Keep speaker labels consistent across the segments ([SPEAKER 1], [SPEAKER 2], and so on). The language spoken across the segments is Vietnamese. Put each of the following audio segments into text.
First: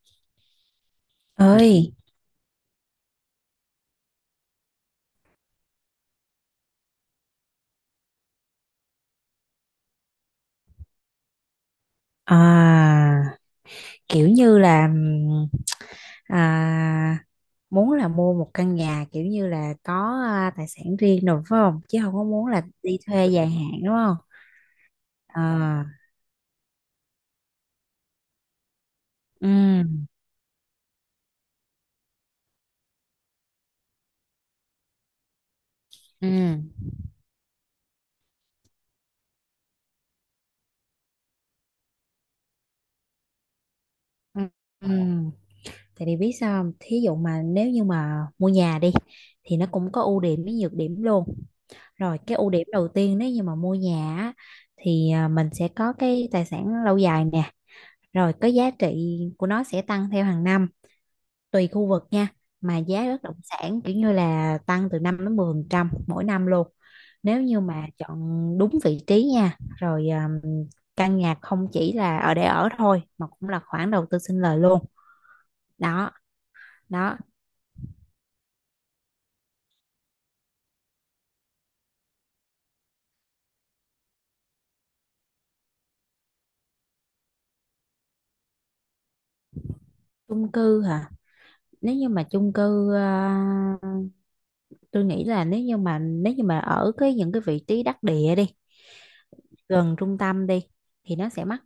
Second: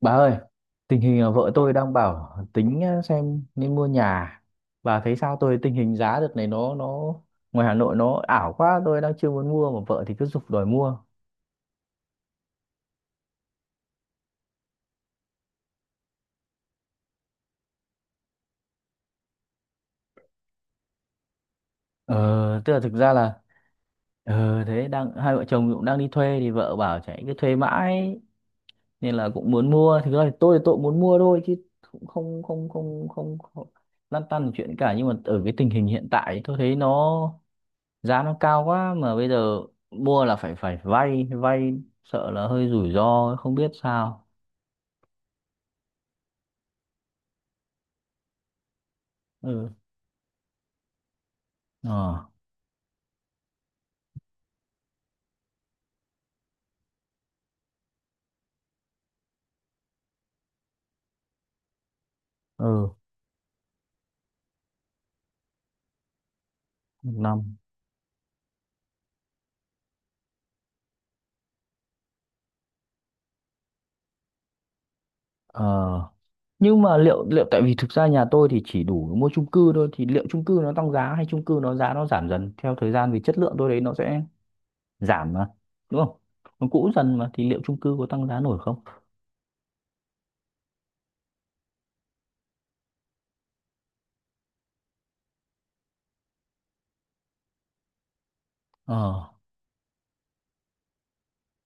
[SPEAKER 1] Bà ơi, tình hình là vợ tôi đang
[SPEAKER 2] ơi,
[SPEAKER 1] bảo tính xem nên mua nhà. Bà thấy sao, tôi tình hình giá đợt này nó ngoài Hà Nội nó ảo quá, tôi đang chưa muốn mua mà vợ thì cứ giục đòi mua.
[SPEAKER 2] à, kiểu như là à, muốn là mua một căn nhà kiểu như là có tài sản riêng rồi phải không, chứ không có muốn
[SPEAKER 1] Ờ,
[SPEAKER 2] là
[SPEAKER 1] tức là thực
[SPEAKER 2] đi
[SPEAKER 1] ra
[SPEAKER 2] thuê
[SPEAKER 1] là
[SPEAKER 2] dài hạn đúng không?
[SPEAKER 1] thế đang hai vợ chồng cũng
[SPEAKER 2] à,
[SPEAKER 1] đang đi thuê thì vợ bảo chạy cứ thuê mãi nên là
[SPEAKER 2] ừ
[SPEAKER 1] cũng muốn mua. Thực ra thì tôi cũng muốn mua thôi chứ cũng không không không không, không lăn tăn chuyện cả, nhưng mà ở cái tình hình hiện
[SPEAKER 2] ừ
[SPEAKER 1] tại tôi thấy nó giá nó cao quá mà bây giờ mua là phải phải vay vay sợ là hơi rủi ro không biết sao.
[SPEAKER 2] ừ ừ. Tại vì biết sao không? Thí dụ mà nếu như mà mua nhà đi thì nó
[SPEAKER 1] Ừ.
[SPEAKER 2] cũng có ưu điểm với nhược điểm luôn. Rồi
[SPEAKER 1] Ờ.
[SPEAKER 2] cái ưu điểm đầu tiên, nếu như mà mua nhà á, thì mình sẽ có cái tài sản lâu dài nè, rồi cái giá trị của nó sẽ tăng theo hàng năm, tùy khu vực nha. Mà
[SPEAKER 1] Ừ.
[SPEAKER 2] giá bất động sản kiểu như là tăng từ 5 đến 10% mỗi năm luôn,
[SPEAKER 1] Một
[SPEAKER 2] nếu
[SPEAKER 1] năm.
[SPEAKER 2] như mà chọn đúng vị trí nha. Rồi căn nhà không chỉ là ở để ở thôi mà cũng là khoản đầu tư sinh lời luôn
[SPEAKER 1] Ờ.
[SPEAKER 2] đó.
[SPEAKER 1] Nhưng mà
[SPEAKER 2] Đó,
[SPEAKER 1] liệu liệu tại vì thực ra nhà tôi thì chỉ đủ mua chung cư thôi, thì liệu chung cư nó tăng giá hay chung cư nó giá nó giảm dần theo thời gian vì chất lượng tôi đấy nó sẽ giảm mà, đúng không, nó cũ dần mà thì liệu chung cư có tăng giá nổi không?
[SPEAKER 2] chung cư hả? Nếu như mà chung cư ờ, tôi nghĩ là nếu như mà ở cái những cái vị trí đắc địa đi,
[SPEAKER 1] Ờ.
[SPEAKER 2] gần trung tâm đi, thì nó sẽ mắc.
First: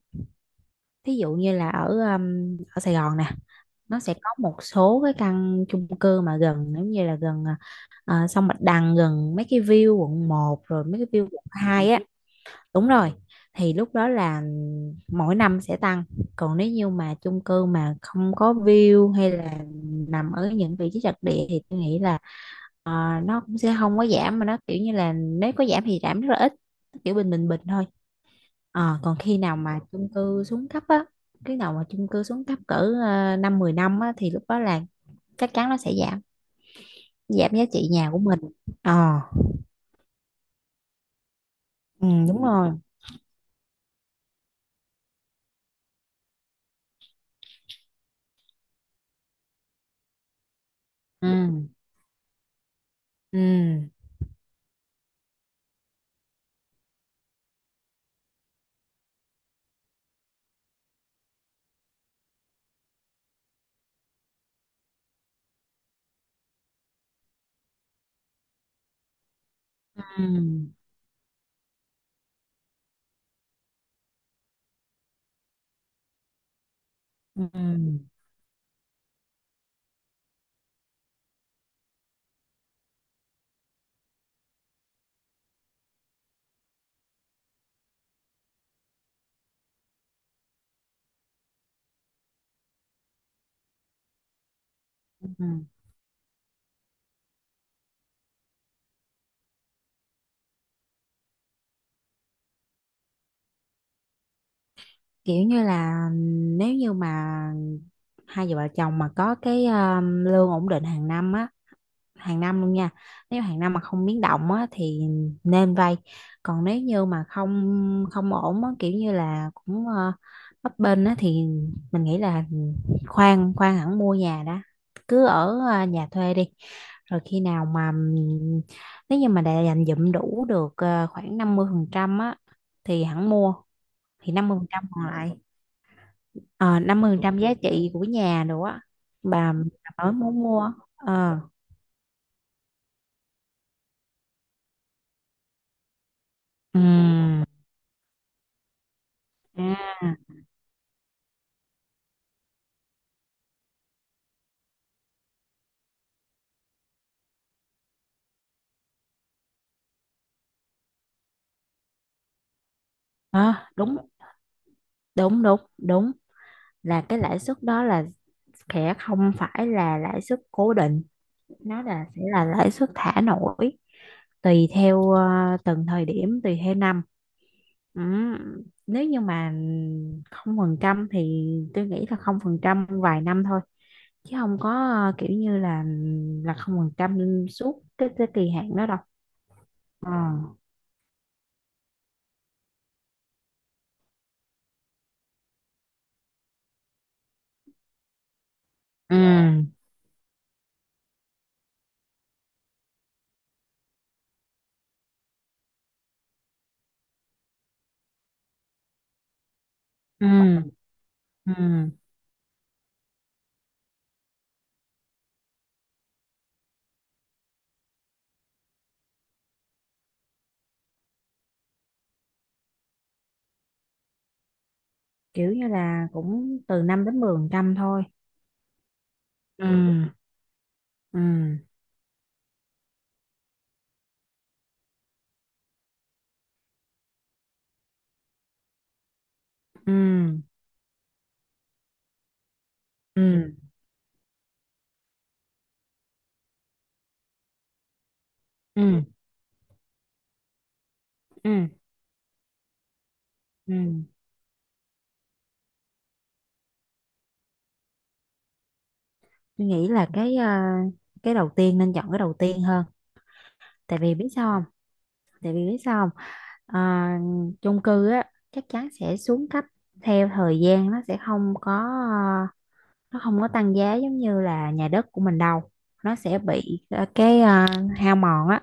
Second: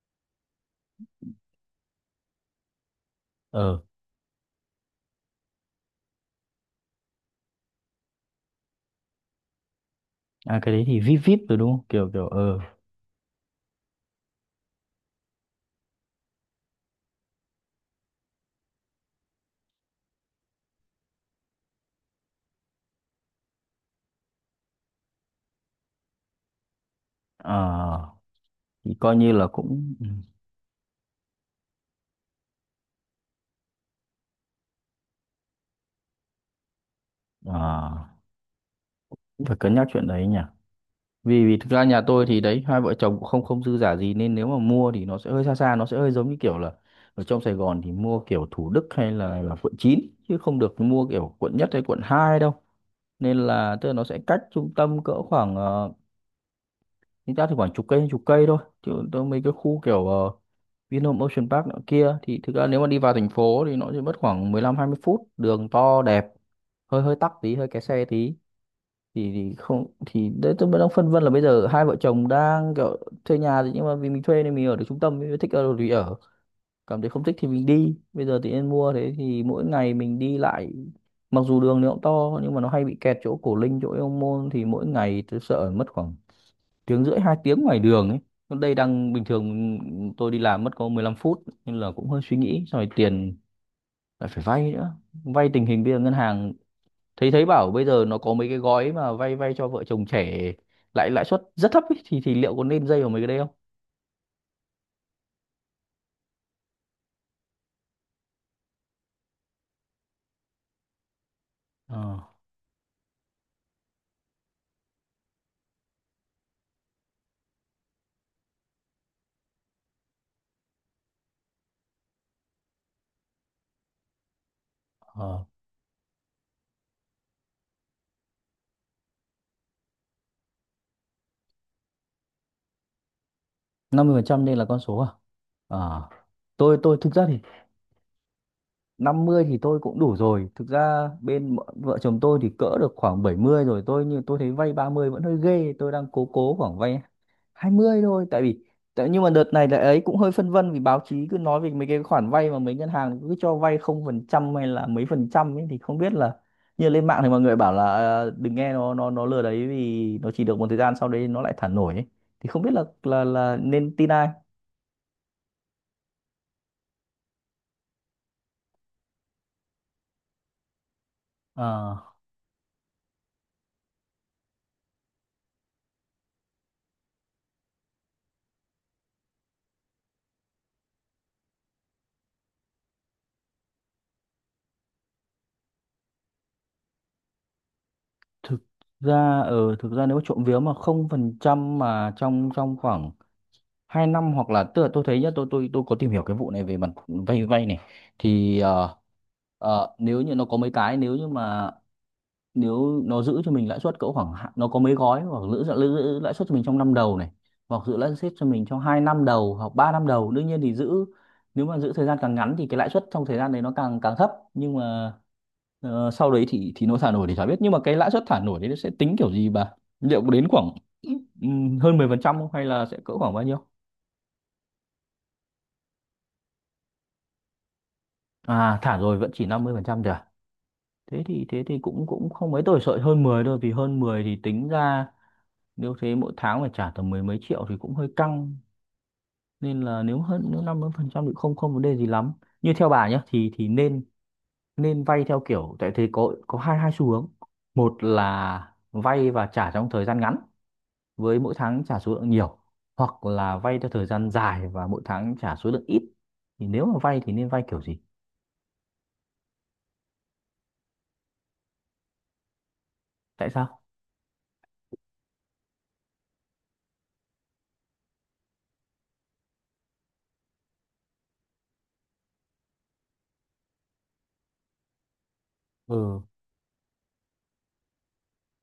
[SPEAKER 2] Thí dụ như là ở ở Sài Gòn nè,
[SPEAKER 1] Ờ.
[SPEAKER 2] nó sẽ có một số cái căn chung cư mà gần giống như là gần sông Bạch Đằng, gần mấy cái view quận
[SPEAKER 1] À,
[SPEAKER 2] một
[SPEAKER 1] cái đấy
[SPEAKER 2] rồi mấy
[SPEAKER 1] thì vip
[SPEAKER 2] cái view
[SPEAKER 1] vip
[SPEAKER 2] quận
[SPEAKER 1] rồi đúng không,
[SPEAKER 2] 2 á.
[SPEAKER 1] kiểu kiểu ờ.
[SPEAKER 2] Đúng rồi, thì lúc đó là mỗi năm sẽ tăng. Còn nếu như mà chung cư mà không có view hay là nằm ở những vị trí trật địa thì tôi nghĩ là ờ, nó cũng sẽ không có giảm, mà nó kiểu như là nếu có giảm thì giảm rất là ít, kiểu bình bình
[SPEAKER 1] Ờ,
[SPEAKER 2] bình thôi.
[SPEAKER 1] thì
[SPEAKER 2] Ờ,
[SPEAKER 1] coi
[SPEAKER 2] còn
[SPEAKER 1] như
[SPEAKER 2] khi
[SPEAKER 1] là
[SPEAKER 2] nào mà
[SPEAKER 1] cũng ừ.
[SPEAKER 2] chung cư xuống cấp á, khi nào mà chung cư xuống cấp cỡ năm 10 năm á, thì lúc đó là chắc chắn nó sẽ giảm, giảm
[SPEAKER 1] Ờ,
[SPEAKER 2] giá trị nhà của mình. Ờ,
[SPEAKER 1] cũng phải cân nhắc chuyện đấy nhỉ, vì vì thực ra nhà
[SPEAKER 2] ừ,
[SPEAKER 1] tôi thì
[SPEAKER 2] đúng
[SPEAKER 1] đấy,
[SPEAKER 2] rồi.
[SPEAKER 1] hai vợ chồng cũng không không dư giả gì nên nếu mà mua thì nó sẽ hơi xa xa nó sẽ hơi giống như kiểu là ở trong Sài Gòn thì mua kiểu Thủ Đức hay là quận 9 chứ không được mua kiểu quận
[SPEAKER 2] ừ
[SPEAKER 1] nhất hay quận 2 đâu. Nên
[SPEAKER 2] ừ
[SPEAKER 1] là tức là nó sẽ cách trung tâm cỡ khoảng chúng ta thì khoảng chục cây thôi, chứ tôi mấy cái khu kiểu Vinhome Ocean Park nữa kia thì thực ra nếu mà đi vào thành phố thì nó chỉ mất khoảng 15-20 phút, đường to đẹp, hơi hơi tắc tí hơi kẹt xe tí, thì không thì đấy
[SPEAKER 2] ừ
[SPEAKER 1] tôi vẫn đang phân vân là bây giờ hai vợ chồng đang kiểu thuê nhà thì, nhưng mà vì mình thuê nên mình ở được trung tâm, mình thích ở đâu thì ở, cảm thấy không thích thì mình đi,
[SPEAKER 2] ừ
[SPEAKER 1] bây giờ thì nên mua, thế thì mỗi ngày mình đi lại mặc dù đường nó cũng to nhưng mà nó hay bị kẹt chỗ Cổ Linh chỗ Yêu Môn thì mỗi ngày tôi sợ mất khoảng tiếng rưỡi hai tiếng ngoài đường ấy. Còn đây đang bình thường tôi đi làm mất có 15 phút, nên là cũng hơi suy nghĩ, xong rồi tiền lại phải vay nữa. Vay
[SPEAKER 2] ừ.
[SPEAKER 1] tình hình bây giờ ngân hàng thấy thấy bảo bây giờ nó có mấy cái gói mà vay vay cho vợ chồng trẻ lại lãi suất rất thấp ấy, thì liệu có nên dây vào mấy cái đấy không?
[SPEAKER 2] Kiểu như là, nếu như mà hai vợ chồng mà có cái lương ổn định hàng năm á,
[SPEAKER 1] Ờ.
[SPEAKER 2] hàng năm luôn nha, nếu hàng năm mà không biến động á, thì nên vay. Còn nếu như mà không không ổn á, kiểu như là cũng bấp bênh á, thì mình nghĩ là khoan khoan hẳn mua nhà đó. Cứ
[SPEAKER 1] Ờ.
[SPEAKER 2] ở nhà thuê đi, rồi khi nào mà nếu như mà đã dành dụm đủ được khoảng 50% á thì hẳn mua.
[SPEAKER 1] Năm mươi phần
[SPEAKER 2] Thì
[SPEAKER 1] trăm
[SPEAKER 2] năm
[SPEAKER 1] nên
[SPEAKER 2] mươi
[SPEAKER 1] là
[SPEAKER 2] phần
[SPEAKER 1] con
[SPEAKER 2] trăm
[SPEAKER 1] số
[SPEAKER 2] còn
[SPEAKER 1] à?
[SPEAKER 2] lại,
[SPEAKER 1] Ờ.
[SPEAKER 2] ờ,
[SPEAKER 1] Tôi
[SPEAKER 2] năm mươi
[SPEAKER 1] thực
[SPEAKER 2] phần
[SPEAKER 1] ra
[SPEAKER 2] trăm
[SPEAKER 1] thì
[SPEAKER 2] giá trị của nhà nữa á,
[SPEAKER 1] 50
[SPEAKER 2] bà,
[SPEAKER 1] thì tôi cũng
[SPEAKER 2] bà mới
[SPEAKER 1] đủ
[SPEAKER 2] muốn
[SPEAKER 1] rồi. Thực
[SPEAKER 2] mua
[SPEAKER 1] ra bên vợ vợ chồng tôi thì cỡ được khoảng 70 rồi. Tôi như tôi thấy vay 30 vẫn hơi ghê. Tôi đang cố cố khoảng vay
[SPEAKER 2] ừm.
[SPEAKER 1] 20 thôi, tại vì tại, nhưng mà đợt này
[SPEAKER 2] À.
[SPEAKER 1] là ấy cũng hơi phân vân vì báo chí cứ nói về mấy cái khoản vay mà mấy ngân hàng cứ cho vay không phần trăm hay là mấy phần trăm ấy thì không biết là, như lên mạng thì mọi người bảo là đừng nghe, nó lừa đấy vì nó chỉ được một thời gian sau đấy nó lại thả nổi ấy. Thì không biết là là
[SPEAKER 2] Ờ,
[SPEAKER 1] là nên
[SPEAKER 2] đúng
[SPEAKER 1] tin ai.
[SPEAKER 2] đúng đúng đúng là cái lãi suất đó là sẽ không phải là lãi suất cố định, nó
[SPEAKER 1] Ờ,
[SPEAKER 2] sẽ là lãi suất thả nổi, tùy theo từng thời điểm, tùy theo năm. Ừ. Nếu như mà không phần trăm thì tôi nghĩ là không phần trăm vài năm thôi, chứ không có kiểu như là không phần trăm suốt cái kỳ
[SPEAKER 1] thực
[SPEAKER 2] hạn đó đâu.
[SPEAKER 1] ra thực ra nếu trộm
[SPEAKER 2] Ờ.
[SPEAKER 1] vía mà không phần trăm mà trong trong khoảng 2 năm hoặc là, tức là tôi thấy nhá, tôi có tìm hiểu cái vụ này về mặt vay vay này thì,
[SPEAKER 2] Ừ.
[SPEAKER 1] ờ, nếu như nó có mấy cái, nếu như mà nếu nó giữ cho mình lãi suất cỡ khoảng nó có mấy gói hoặc giữ lãi suất cho mình trong năm đầu này hoặc giữ lãi suất cho mình trong 2 năm đầu hoặc ba năm
[SPEAKER 2] Ừ.
[SPEAKER 1] đầu đương nhiên thì giữ. Nếu mà
[SPEAKER 2] Ừ.
[SPEAKER 1] giữ thời gian càng ngắn thì cái lãi suất trong thời gian đấy nó càng càng thấp, nhưng mà sau đấy thì nó thả nổi thì chả biết, nhưng mà cái lãi suất thả nổi đấy nó sẽ tính kiểu gì bà? Liệu có đến khoảng hơn 10% không hay là sẽ cỡ khoảng bao nhiêu?
[SPEAKER 2] Kiểu như là cũng từ 5 đến 10 phần trăm thôi.
[SPEAKER 1] À thả rồi vẫn chỉ
[SPEAKER 2] ừ
[SPEAKER 1] 50% thôi à?
[SPEAKER 2] ừ
[SPEAKER 1] Thế thì cũng cũng không mấy, tôi sợ hơn 10 thôi vì hơn 10 thì tính ra nếu thế mỗi tháng phải trả tầm mười mấy triệu thì cũng hơi căng. Nên
[SPEAKER 2] ừ
[SPEAKER 1] là nếu hơn, nếu 50% thì không không vấn đề gì lắm. Như theo bà nhé
[SPEAKER 2] ừ
[SPEAKER 1] thì nên nên vay theo kiểu, tại thế có hai hai xu hướng: một là
[SPEAKER 2] ừ
[SPEAKER 1] vay và trả trong thời gian ngắn với
[SPEAKER 2] ừ
[SPEAKER 1] mỗi tháng trả số lượng nhiều, hoặc là
[SPEAKER 2] ừ
[SPEAKER 1] vay theo thời gian dài và mỗi tháng trả số lượng ít. Thì nếu mà vay thì nên vay kiểu gì?
[SPEAKER 2] tôi nghĩ là cái đầu tiên, nên chọn cái đầu tiên hơn.
[SPEAKER 1] Tại sao?
[SPEAKER 2] Tại vì biết sao không? tại vì biết sao không à, chung cư á, chắc chắn sẽ xuống cấp theo thời gian, nó sẽ không có ờ, không có tăng giá giống như là nhà đất của mình đâu. Nó
[SPEAKER 1] Ừ.
[SPEAKER 2] sẽ bị hao mòn á,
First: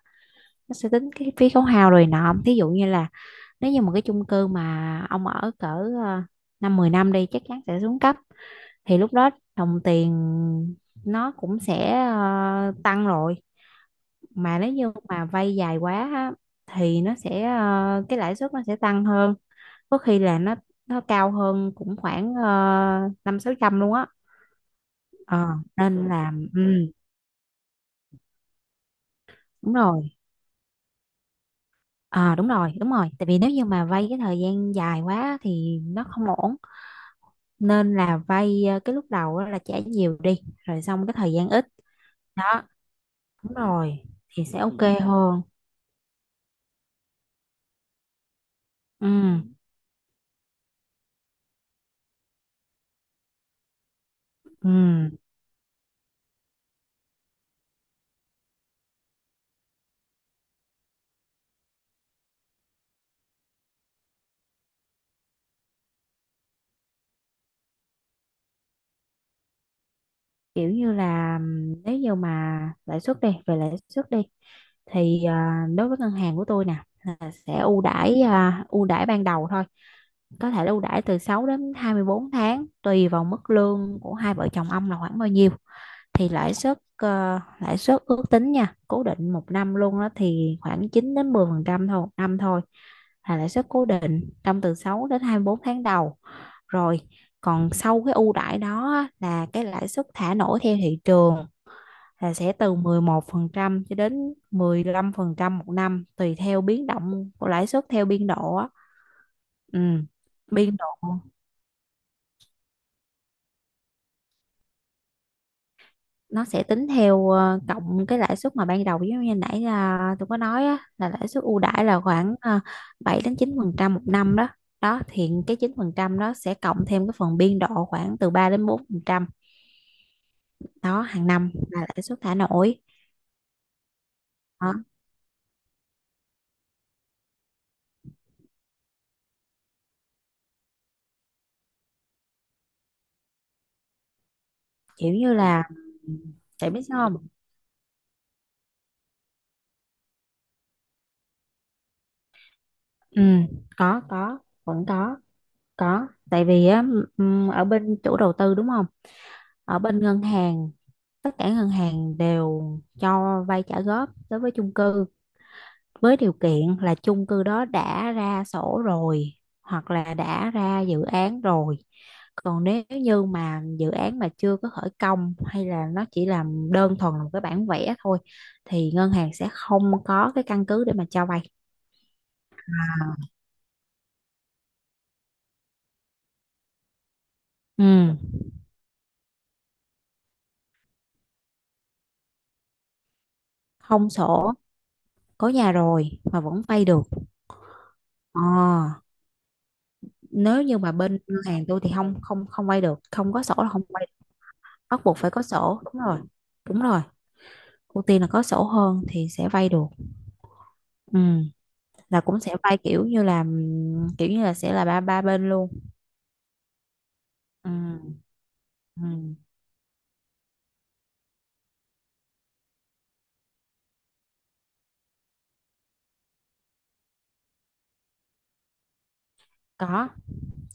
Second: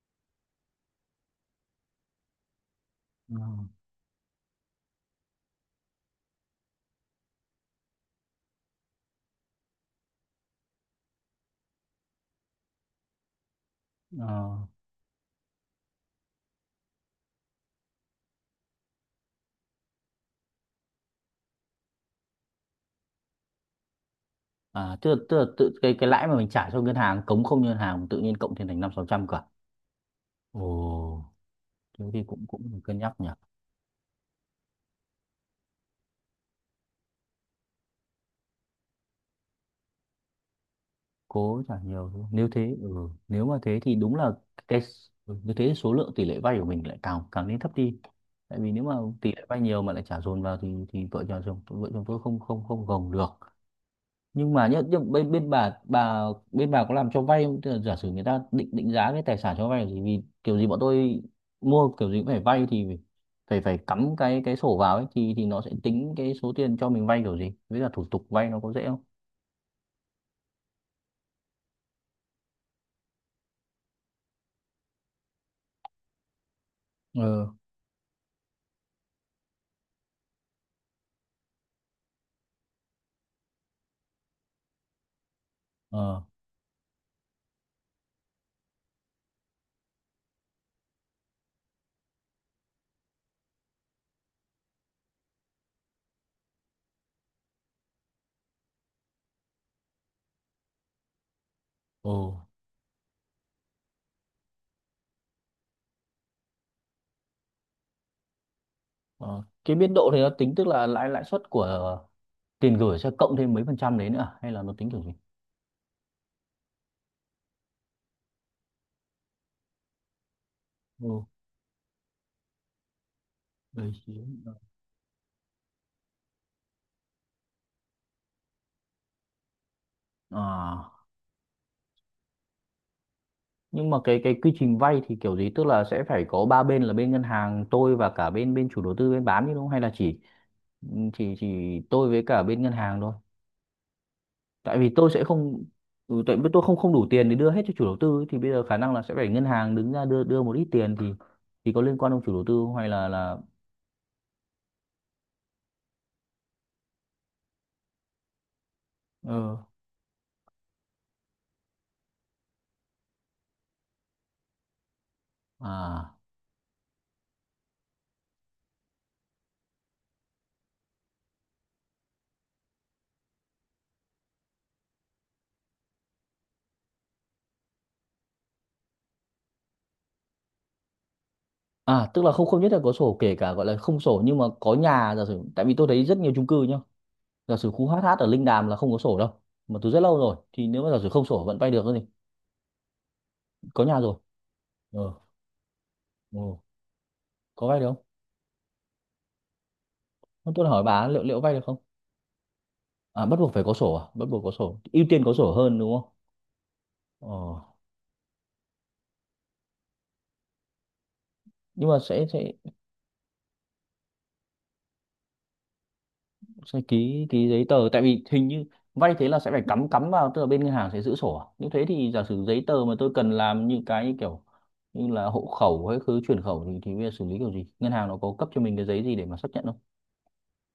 [SPEAKER 2] nó sẽ tính cái phí khấu hao rồi nọ. Thí dụ như là
[SPEAKER 1] Ờ.
[SPEAKER 2] nếu như một cái chung cư mà ông ở cỡ ờ, năm 10 năm đi, chắc chắn sẽ xuống cấp. Thì lúc đó đồng tiền nó cũng sẽ tăng rồi.
[SPEAKER 1] Ờ.
[SPEAKER 2] Mà nếu như mà vay dài quá á, thì nó sẽ cái lãi suất nó sẽ tăng hơn, có khi là nó cao hơn cũng khoảng năm sáu trăm luôn á.
[SPEAKER 1] À tức là
[SPEAKER 2] Ờ,
[SPEAKER 1] tự
[SPEAKER 2] nên
[SPEAKER 1] cái lãi
[SPEAKER 2] là
[SPEAKER 1] mà mình trả cho
[SPEAKER 2] ừ,
[SPEAKER 1] ngân hàng, cống không ngân hàng tự nhiên cộng thêm thành năm sáu trăm cả.
[SPEAKER 2] đúng rồi.
[SPEAKER 1] Ồ, thế thì
[SPEAKER 2] Ờ,
[SPEAKER 1] cũng
[SPEAKER 2] đúng
[SPEAKER 1] cũng
[SPEAKER 2] rồi,
[SPEAKER 1] phải
[SPEAKER 2] đúng
[SPEAKER 1] cân
[SPEAKER 2] rồi.
[SPEAKER 1] nhắc
[SPEAKER 2] Tại
[SPEAKER 1] nhỉ.
[SPEAKER 2] vì nếu như mà vay cái thời gian dài quá thì nó không ổn, nên là vay cái lúc đầu á là trả nhiều đi, rồi xong cái thời gian
[SPEAKER 1] Cố
[SPEAKER 2] ít
[SPEAKER 1] trả nhiều đúng không? Nếu
[SPEAKER 2] đó.
[SPEAKER 1] thế ừ. Nếu
[SPEAKER 2] Đúng
[SPEAKER 1] mà thế thì
[SPEAKER 2] rồi,
[SPEAKER 1] đúng là
[SPEAKER 2] thì sẽ
[SPEAKER 1] cái,
[SPEAKER 2] ok
[SPEAKER 1] ừ,
[SPEAKER 2] hơn.
[SPEAKER 1] như thế số lượng tỷ lệ vay của mình lại càng càng nên thấp đi, tại vì nếu mà
[SPEAKER 2] Ừ.
[SPEAKER 1] tỷ lệ vay nhiều mà lại trả dồn vào thì vợ chồng tôi không không không gồng được. Nhưng mà
[SPEAKER 2] Ừ,
[SPEAKER 1] nhất nhớ bên bên bà bên bà có làm cho vay không? Tức là giả sử người ta định định giá cái tài sản cho vay thì vì kiểu gì bọn tôi mua kiểu gì cũng phải vay thì phải phải phải cắm cái sổ vào ấy, thì nó sẽ tính cái số tiền cho mình vay kiểu gì, với cả thủ tục vay nó có dễ không?
[SPEAKER 2] kiểu như là nếu như mà lãi suất đi, thì đối với ngân hàng của tôi nè, là
[SPEAKER 1] Ừ.
[SPEAKER 2] sẽ ưu đãi, ưu đãi ban đầu thôi, có thể là ưu đãi từ 6 đến 24 tháng, tùy vào mức lương của hai vợ chồng ông là khoảng bao nhiêu.
[SPEAKER 1] Ờ.
[SPEAKER 2] Thì lãi suất ước tính nha, cố định một năm luôn đó thì khoảng 9 đến 10 phần trăm thôi, một năm thôi. Là lãi suất cố định trong từ 6 đến 24 tháng đầu, rồi còn sau cái ưu đãi đó á, là cái lãi suất thả nổi theo thị trường,
[SPEAKER 1] Ồ,
[SPEAKER 2] là sẽ từ 11% cho đến 15% một năm, tùy theo biến động của lãi suất theo biên độ á.
[SPEAKER 1] ờ. Cái
[SPEAKER 2] Ừ.
[SPEAKER 1] biên độ thì nó tính, tức
[SPEAKER 2] Biên độ
[SPEAKER 1] là lãi lãi suất của tiền gửi sẽ cộng thêm mấy phần trăm đấy nữa à? Hay là nó tính kiểu gì?
[SPEAKER 2] nó sẽ tính theo cộng cái lãi suất mà ban đầu, giống như nãy là tôi có nói á, là
[SPEAKER 1] Ồ,
[SPEAKER 2] lãi suất ưu đãi là khoảng 7 đến
[SPEAKER 1] đây
[SPEAKER 2] 9% một
[SPEAKER 1] chiếm.
[SPEAKER 2] năm đó. Đó, thì cái 9% đó sẽ cộng thêm cái phần biên độ khoảng từ 3 đến 4%
[SPEAKER 1] À,
[SPEAKER 2] đó, hàng năm là lãi suất thả nổi.
[SPEAKER 1] nhưng mà cái quy
[SPEAKER 2] Đó.
[SPEAKER 1] trình vay thì kiểu gì, tức là sẽ phải có ba bên là bên ngân hàng, tôi và cả bên bên chủ đầu tư bên bán chứ đúng không, hay là chỉ chỉ tôi với cả bên ngân hàng thôi? Tại vì tôi
[SPEAKER 2] Kiểu
[SPEAKER 1] sẽ
[SPEAKER 2] như
[SPEAKER 1] không,
[SPEAKER 2] là,
[SPEAKER 1] ừ, tại vì tôi
[SPEAKER 2] tại
[SPEAKER 1] không
[SPEAKER 2] biết
[SPEAKER 1] không đủ
[SPEAKER 2] sao không?
[SPEAKER 1] tiền để đưa hết cho chủ đầu tư ấy, thì bây giờ khả năng là sẽ phải ngân hàng đứng ra đưa đưa một ít tiền thì có liên quan ông chủ đầu tư không hay là
[SPEAKER 2] Ừ,
[SPEAKER 1] là?
[SPEAKER 2] có, vẫn có, có. Tại vì á, ở bên chủ đầu tư đúng không,
[SPEAKER 1] Ờ.
[SPEAKER 2] ở bên ngân hàng, tất cả ngân hàng đều cho vay trả góp đối với chung cư,
[SPEAKER 1] À.
[SPEAKER 2] với điều kiện là chung cư đó đã ra sổ rồi, hoặc là đã ra dự án rồi. Còn nếu như mà dự án mà chưa có khởi công hay là nó chỉ là đơn thuần là một cái bản vẽ thôi, thì ngân hàng sẽ không có cái căn cứ để mà cho vay.
[SPEAKER 1] À, tức là không không nhất là có sổ, kể cả gọi là không sổ nhưng mà có nhà, giả sử, tại vì tôi thấy rất nhiều chung cư nhá. Giả sử
[SPEAKER 2] Ừ,
[SPEAKER 1] khu hát hát ở Linh Đàm là không có sổ đâu. Mà từ rất lâu rồi, thì nếu mà giả sử không sổ vẫn vay được thì có nhà
[SPEAKER 2] không
[SPEAKER 1] rồi.
[SPEAKER 2] sổ,
[SPEAKER 1] Ờ.
[SPEAKER 2] có nhà rồi mà
[SPEAKER 1] Ừ,
[SPEAKER 2] vẫn vay được.
[SPEAKER 1] có vay được không?
[SPEAKER 2] Ờ,
[SPEAKER 1] Không,
[SPEAKER 2] nếu
[SPEAKER 1] tôi
[SPEAKER 2] như
[SPEAKER 1] hỏi
[SPEAKER 2] mà
[SPEAKER 1] bà
[SPEAKER 2] bên
[SPEAKER 1] liệu liệu
[SPEAKER 2] ngân
[SPEAKER 1] vay được
[SPEAKER 2] hàng
[SPEAKER 1] không?
[SPEAKER 2] tôi thì không không không vay được,
[SPEAKER 1] À
[SPEAKER 2] không
[SPEAKER 1] bắt
[SPEAKER 2] có
[SPEAKER 1] buộc
[SPEAKER 2] sổ
[SPEAKER 1] phải
[SPEAKER 2] là
[SPEAKER 1] có
[SPEAKER 2] không
[SPEAKER 1] sổ à?
[SPEAKER 2] vay
[SPEAKER 1] Bắt
[SPEAKER 2] được.
[SPEAKER 1] buộc có sổ.
[SPEAKER 2] Bắt
[SPEAKER 1] Ưu
[SPEAKER 2] buộc
[SPEAKER 1] tiên
[SPEAKER 2] phải
[SPEAKER 1] có
[SPEAKER 2] có
[SPEAKER 1] sổ hơn
[SPEAKER 2] sổ,
[SPEAKER 1] đúng
[SPEAKER 2] đúng
[SPEAKER 1] không?
[SPEAKER 2] rồi. Đúng rồi,
[SPEAKER 1] Ờ,
[SPEAKER 2] ưu tiên là có sổ hơn thì sẽ vay được. Ừ,
[SPEAKER 1] nhưng mà
[SPEAKER 2] là
[SPEAKER 1] sẽ
[SPEAKER 2] cũng
[SPEAKER 1] sẽ
[SPEAKER 2] sẽ vay kiểu như là sẽ là ba ba bên luôn.
[SPEAKER 1] sẽ ký ký giấy
[SPEAKER 2] Ừ,
[SPEAKER 1] tờ tại vì hình như
[SPEAKER 2] ừ,
[SPEAKER 1] vay thế là sẽ phải cắm cắm vào, tức là bên ngân hàng sẽ giữ sổ à? Như thế thì giả sử giấy tờ mà tôi cần làm như cái như kiểu như là hộ khẩu hay cứ chuyển khẩu thì bây giờ xử lý kiểu gì, ngân hàng nó có cấp cho mình cái giấy gì để mà xác nhận không?
[SPEAKER 2] có,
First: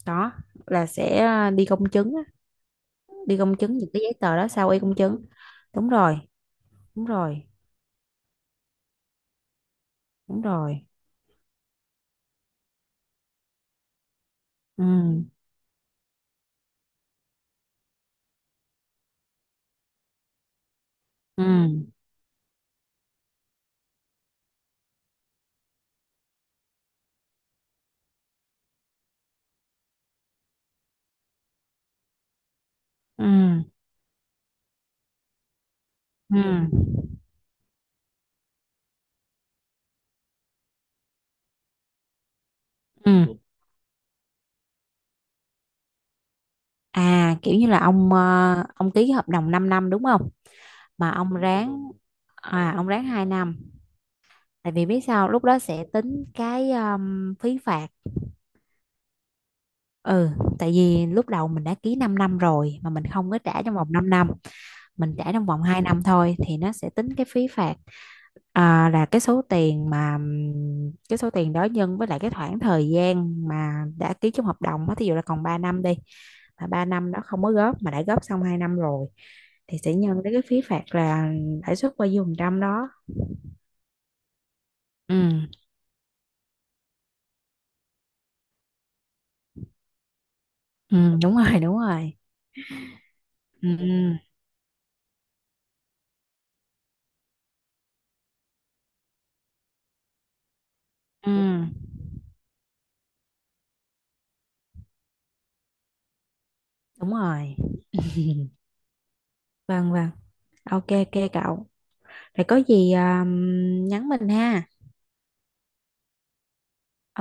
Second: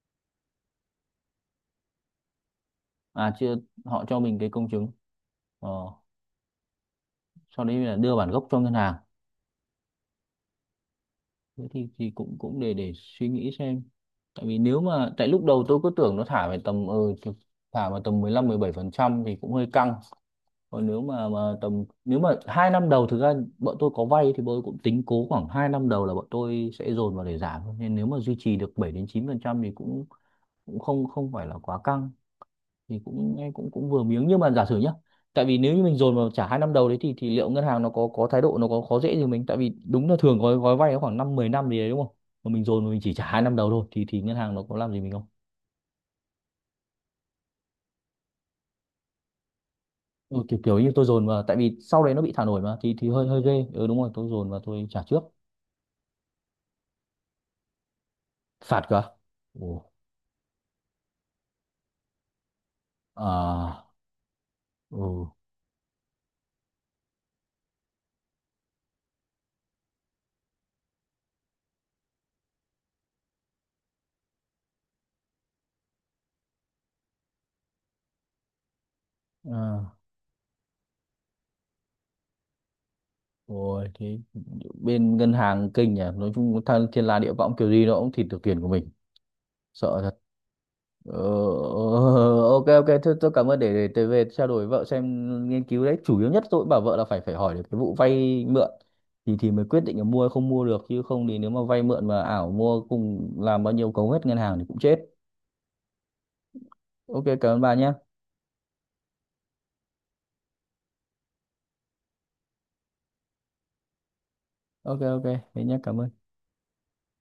[SPEAKER 2] có, là sẽ đi công chứng á,
[SPEAKER 1] À
[SPEAKER 2] đi
[SPEAKER 1] chưa,
[SPEAKER 2] công chứng những cái
[SPEAKER 1] họ
[SPEAKER 2] giấy
[SPEAKER 1] cho
[SPEAKER 2] tờ
[SPEAKER 1] mình
[SPEAKER 2] đó,
[SPEAKER 1] cái công
[SPEAKER 2] sao y
[SPEAKER 1] chứng,
[SPEAKER 2] công chứng.
[SPEAKER 1] ờ,
[SPEAKER 2] Đúng rồi, đúng rồi,
[SPEAKER 1] sau đấy là đưa bản gốc cho ngân hàng?
[SPEAKER 2] đúng rồi.
[SPEAKER 1] Thế thì cũng cũng để suy nghĩ xem, tại vì nếu
[SPEAKER 2] Ừ,
[SPEAKER 1] mà tại lúc đầu tôi cứ tưởng nó thả về tầm chục- thả vào tầm 15-17% thì cũng hơi căng. Còn nếu mà
[SPEAKER 2] ừ,
[SPEAKER 1] tầm, nếu mà 2 năm đầu thực ra bọn tôi có vay thì bọn tôi cũng tính cố khoảng 2 năm đầu là bọn tôi sẽ dồn vào để giảm thôi. Nên nếu mà duy trì được 7-9% thì cũng cũng không không phải là quá căng thì cũng
[SPEAKER 2] ừ.
[SPEAKER 1] cũng cũng vừa miếng, nhưng mà giả sử nhá, tại vì nếu như mình dồn vào
[SPEAKER 2] Ừ.
[SPEAKER 1] trả 2 năm đầu đấy thì liệu ngân hàng nó có thái độ, nó có khó dễ gì mình, tại vì đúng là thường gói gói vay nó khoảng 5-10 năm gì đấy đúng không, mà mình dồn mà mình chỉ trả
[SPEAKER 2] Ừ.
[SPEAKER 1] 2 năm đầu thôi thì ngân hàng nó có làm gì mình không?
[SPEAKER 2] À, kiểu như là ông ký cái hợp đồng 5 năm đúng không?
[SPEAKER 1] Ừ, kiểu kiểu như tôi
[SPEAKER 2] Mà
[SPEAKER 1] dồn
[SPEAKER 2] ông
[SPEAKER 1] vào tại vì
[SPEAKER 2] ráng
[SPEAKER 1] sau đấy nó bị thả nổi
[SPEAKER 2] À
[SPEAKER 1] mà
[SPEAKER 2] ông ráng
[SPEAKER 1] thì
[SPEAKER 2] 2
[SPEAKER 1] hơi hơi
[SPEAKER 2] năm.
[SPEAKER 1] ghê. Ừ đúng rồi, tôi dồn vào
[SPEAKER 2] Tại vì
[SPEAKER 1] tôi
[SPEAKER 2] biết
[SPEAKER 1] trả trước.
[SPEAKER 2] sao, lúc đó sẽ tính cái phí phạt.
[SPEAKER 1] Phạt cơ? Ồ.
[SPEAKER 2] Ừ, tại vì lúc đầu mình đã ký 5 năm rồi mà mình không có trả trong
[SPEAKER 1] À.
[SPEAKER 2] vòng 5 năm,
[SPEAKER 1] Ừ.
[SPEAKER 2] mình trả trong vòng 2 năm thôi, thì nó sẽ tính cái phí phạt. Là cái số tiền mà cái số tiền đó nhân với lại cái khoảng thời gian mà đã ký trong hợp đồng á, thí dụ là còn 3 năm đi, mà 3 năm đó không có góp mà đã góp xong 2 năm rồi, thì
[SPEAKER 1] À,
[SPEAKER 2] sẽ nhân tới cái phí phạt là lãi suất bao nhiêu phần trăm đó.
[SPEAKER 1] ôi thế bên ngân
[SPEAKER 2] Ừ.
[SPEAKER 1] hàng kinh nhỉ, nói chung thằng thiên la địa võng kiểu gì nó cũng thịt được tiền của mình. Sợ thật.
[SPEAKER 2] Ừ,
[SPEAKER 1] Ờ,
[SPEAKER 2] đúng rồi, đúng rồi.
[SPEAKER 1] ờ, ok ok thôi tôi cảm ơn,
[SPEAKER 2] Ừ. Ừ.
[SPEAKER 1] để tôi về trao đổi với vợ xem nghiên cứu đấy, chủ yếu nhất tôi cũng bảo vợ là phải phải hỏi được cái vụ vay mượn thì mới quyết định là mua hay không mua được, chứ không
[SPEAKER 2] Ừ,
[SPEAKER 1] thì nếu mà vay mượn mà ảo mua cùng làm bao nhiêu cấu hết ngân hàng thì cũng chết.
[SPEAKER 2] đúng
[SPEAKER 1] Ok cảm
[SPEAKER 2] rồi.
[SPEAKER 1] ơn bà nhé.
[SPEAKER 2] Vâng, vâng. Ok, ok cậu. Rồi có gì nhắn mình ha.
[SPEAKER 1] Ok ok. Thế nhé, cảm ơn.